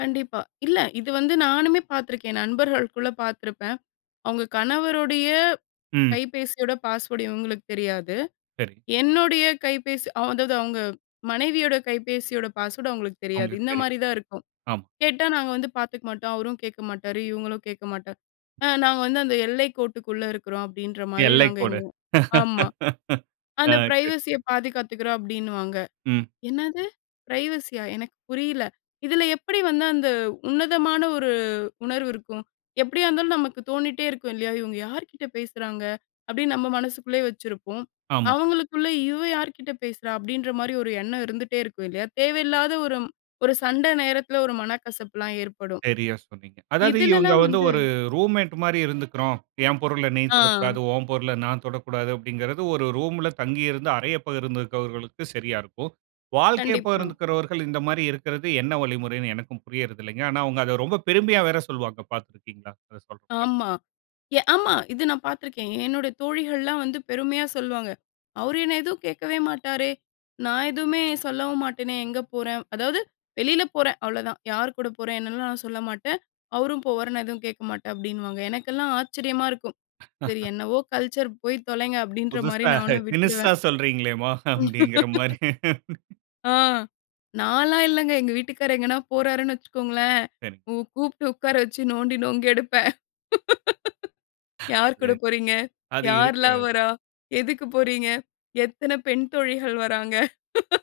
கண்டிப்பா. இல்ல. இது வந்து நானுமே பார்த்துருக்கேன். நண்பர்களுக்குள்ள பார்த்துருப்பேன். அவுங்க கணவருடைய ம். கைபேசியோட பாஸ்வேர்ட் இவுங்களுக்கு தெரியாது. சரி. என்னுடைய கைபேசி, அ, அதாவது அவுங்க மனைவியோட கைபேசியோட பாஸ்வேர்ட் அவுங்களுக்கு தெரியாது. அவுங்களுக்கு இந்த தெரியும். மாரி தா இருக்கும். ஆமா. கேட்டா நாங்க வந்து பாத்துக்க மாட்டோம். அவரு கேக்க மாட்டாரு. இவுங்களும் கேக்க மாட்டேன். அ, நாங்க வந்து அந்த எல்லை கோட்டுக்குள்ள இருக்கிறோம் அப்டின்ற மாரி எல்லை நாங்க கோடு. எங்க, உ, ஆமா. ஆ. அந்த சரி. பிரைவசிய சரி. பாதுகாத்துக்கிறோம் அப்டின்னுவாங்க. ம். என்னது? ப்ரைவசியா? எனக்கு புரியல. இதுல எப்டி வந்து அந்த உன்னதமான ஒரு உணர்வு இருக்கும். எப்படியா இருந்தாலு நமக்கு தோனிட்டே இருக்கும். இல்லையா? இங்வுக யார்கிட்ட பேசுறாங்க அப்டின்னு நம்ம மனசுக்குள்ளேயே வச்சிருப்போம். ஆமா. அவுங்களுக்குள்ள இவ யார்கிட்ட பேசுறா அப்டின்ற மாரி ஒரு எண்ணம் இருந்துட்டே இருக்கும். இல்லையா? தேவையில்லாத ஒரு ஒரு சண்ட நேரத்துல ஒரு மனக்கசப்புலாம் ஏற்படும். சரியா சொன்னீங்க. அதாவது இவுங்க இதுலல்லாம் வந்து வந்து ஒரு ரூம்மேட் மாரி இருந்துக்குறோம். என் பொருள நீ தொடக்கூடாது, ஆ. ஒன் பொருள நான் தொடக்கூடாது அப்டிங்கிறது ஒரு ரூம்ல தங்கி இருந்து அறைய பகிர்ந்திருக்கிறவர்களுக்கு சரியா இருக்கும். வாழ்க்கைய கண்டிப்பா. பகிர்ந்துகிறவர்கள் இந்த மாரி இருக்கிறது என்ன வழிமுறைனு எனக்கும் புரிறதில்லங்க. ஆனா, அவுங்க அத ரொம்ப பெருமையா வேற சொல்லுவாங்க பார்த்திருக்கீங்களா? இது சொல்லுறப்ப. ஆமா. ஆமா. இது நா பார்த்துருக்கேன். என்னுடைய தோழிகள்லாம் வந்து பெருமையா சொல்லுவாங்க. அவரு என்ன எதுவு கேக்கவே மாட்டாரே. நா எதுவுமே சொல்லவு மாட்டேனே. எங்க போறேன். அதாவது வெளில போறே அவ்ளோதா. யார் கூட போறே என்னலாம் நான் சொல்ல மாட்டேன். அவரும் போவாரு நான் எதுவும் கேக்க மாட்டேன் அப்டின்னுவாங்க. எனக்கெல்லாம் ஆச்சரியமா இருக்கும். சரி .என்னவோ கல்ச்சர் போயி தொலைங்க அப்டின்ற மாரி புதுசா. நானும் தினுஷா விட்டுடுவேன். சொல்றீங்களேமா அப்டிங்கிற மாதிரி. ஆ. நான்லா இல்லங்க. எங்க வீட்டுக்காரரு எங்கனா போறார்னு வச்சுக்கோங்களே? சரிங்க. கூ, கூப்ட்டு உக்கார வச்சு நோண்டி நொங்கெடுப்பேன். யார் அது. கூட போகிறீங்க? அது யார்ல்லாம் இருக்கிறது. வர்றா? எதுக்கு போறீங்க? எத்தன பெண் தோழிகள் வராங்க?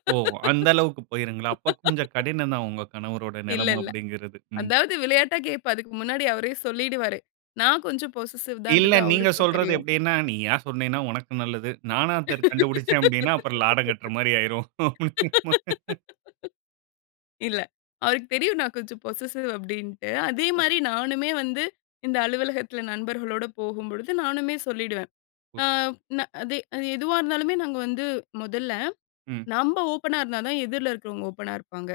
ஓ! அந்த அளவுக்கு போயிருங்களா? அப்ப கொஞ்சம் கடினம்தா, உங்க கணவரோட இல்ல. நெலம இல்-ல. அப்டிங்கிறது. ம். அதாவது விளையாட்டா கேட்பேன். அதுக்கு முன்னாடி அவரே சொல்லிடுவாரு. நா கொஞ்சம் பொசசிவ் இல்ல, தான்டு நீங்க அவுருக்கும் சொல்றது தெரியும். எப்டினா, நீயா சொன்னேனா உனக்கு நல்லது. நானா தெரிஞ், கண்டுபுடுச்சே அப்டினா, அப்புறம் லாடம் கட்ற மாரி ஆயிரும். அப்டிங்கிற மாரி. இல்ல. அவுருக்கு தெரியு நா கொஞ்சம் பொசசிவ் அப்டின்ட்டு. அதே புரியுது. மாரி நானுமே வந்து இந்த அலுவலகத்துல நண்பர்களோட போகும்பொழுது நானுமே சொல்லிடுவேன். ஓர்க். ஆ, அது அது எதுவா இருந்தாலுமே நாங்க வந்து மொதல்ல ம். நம்ம ஓப்பானா இருந்தா தா, எதிர்ல இருக்கிறவங்க ஓப்பானா இருப்பாங்க.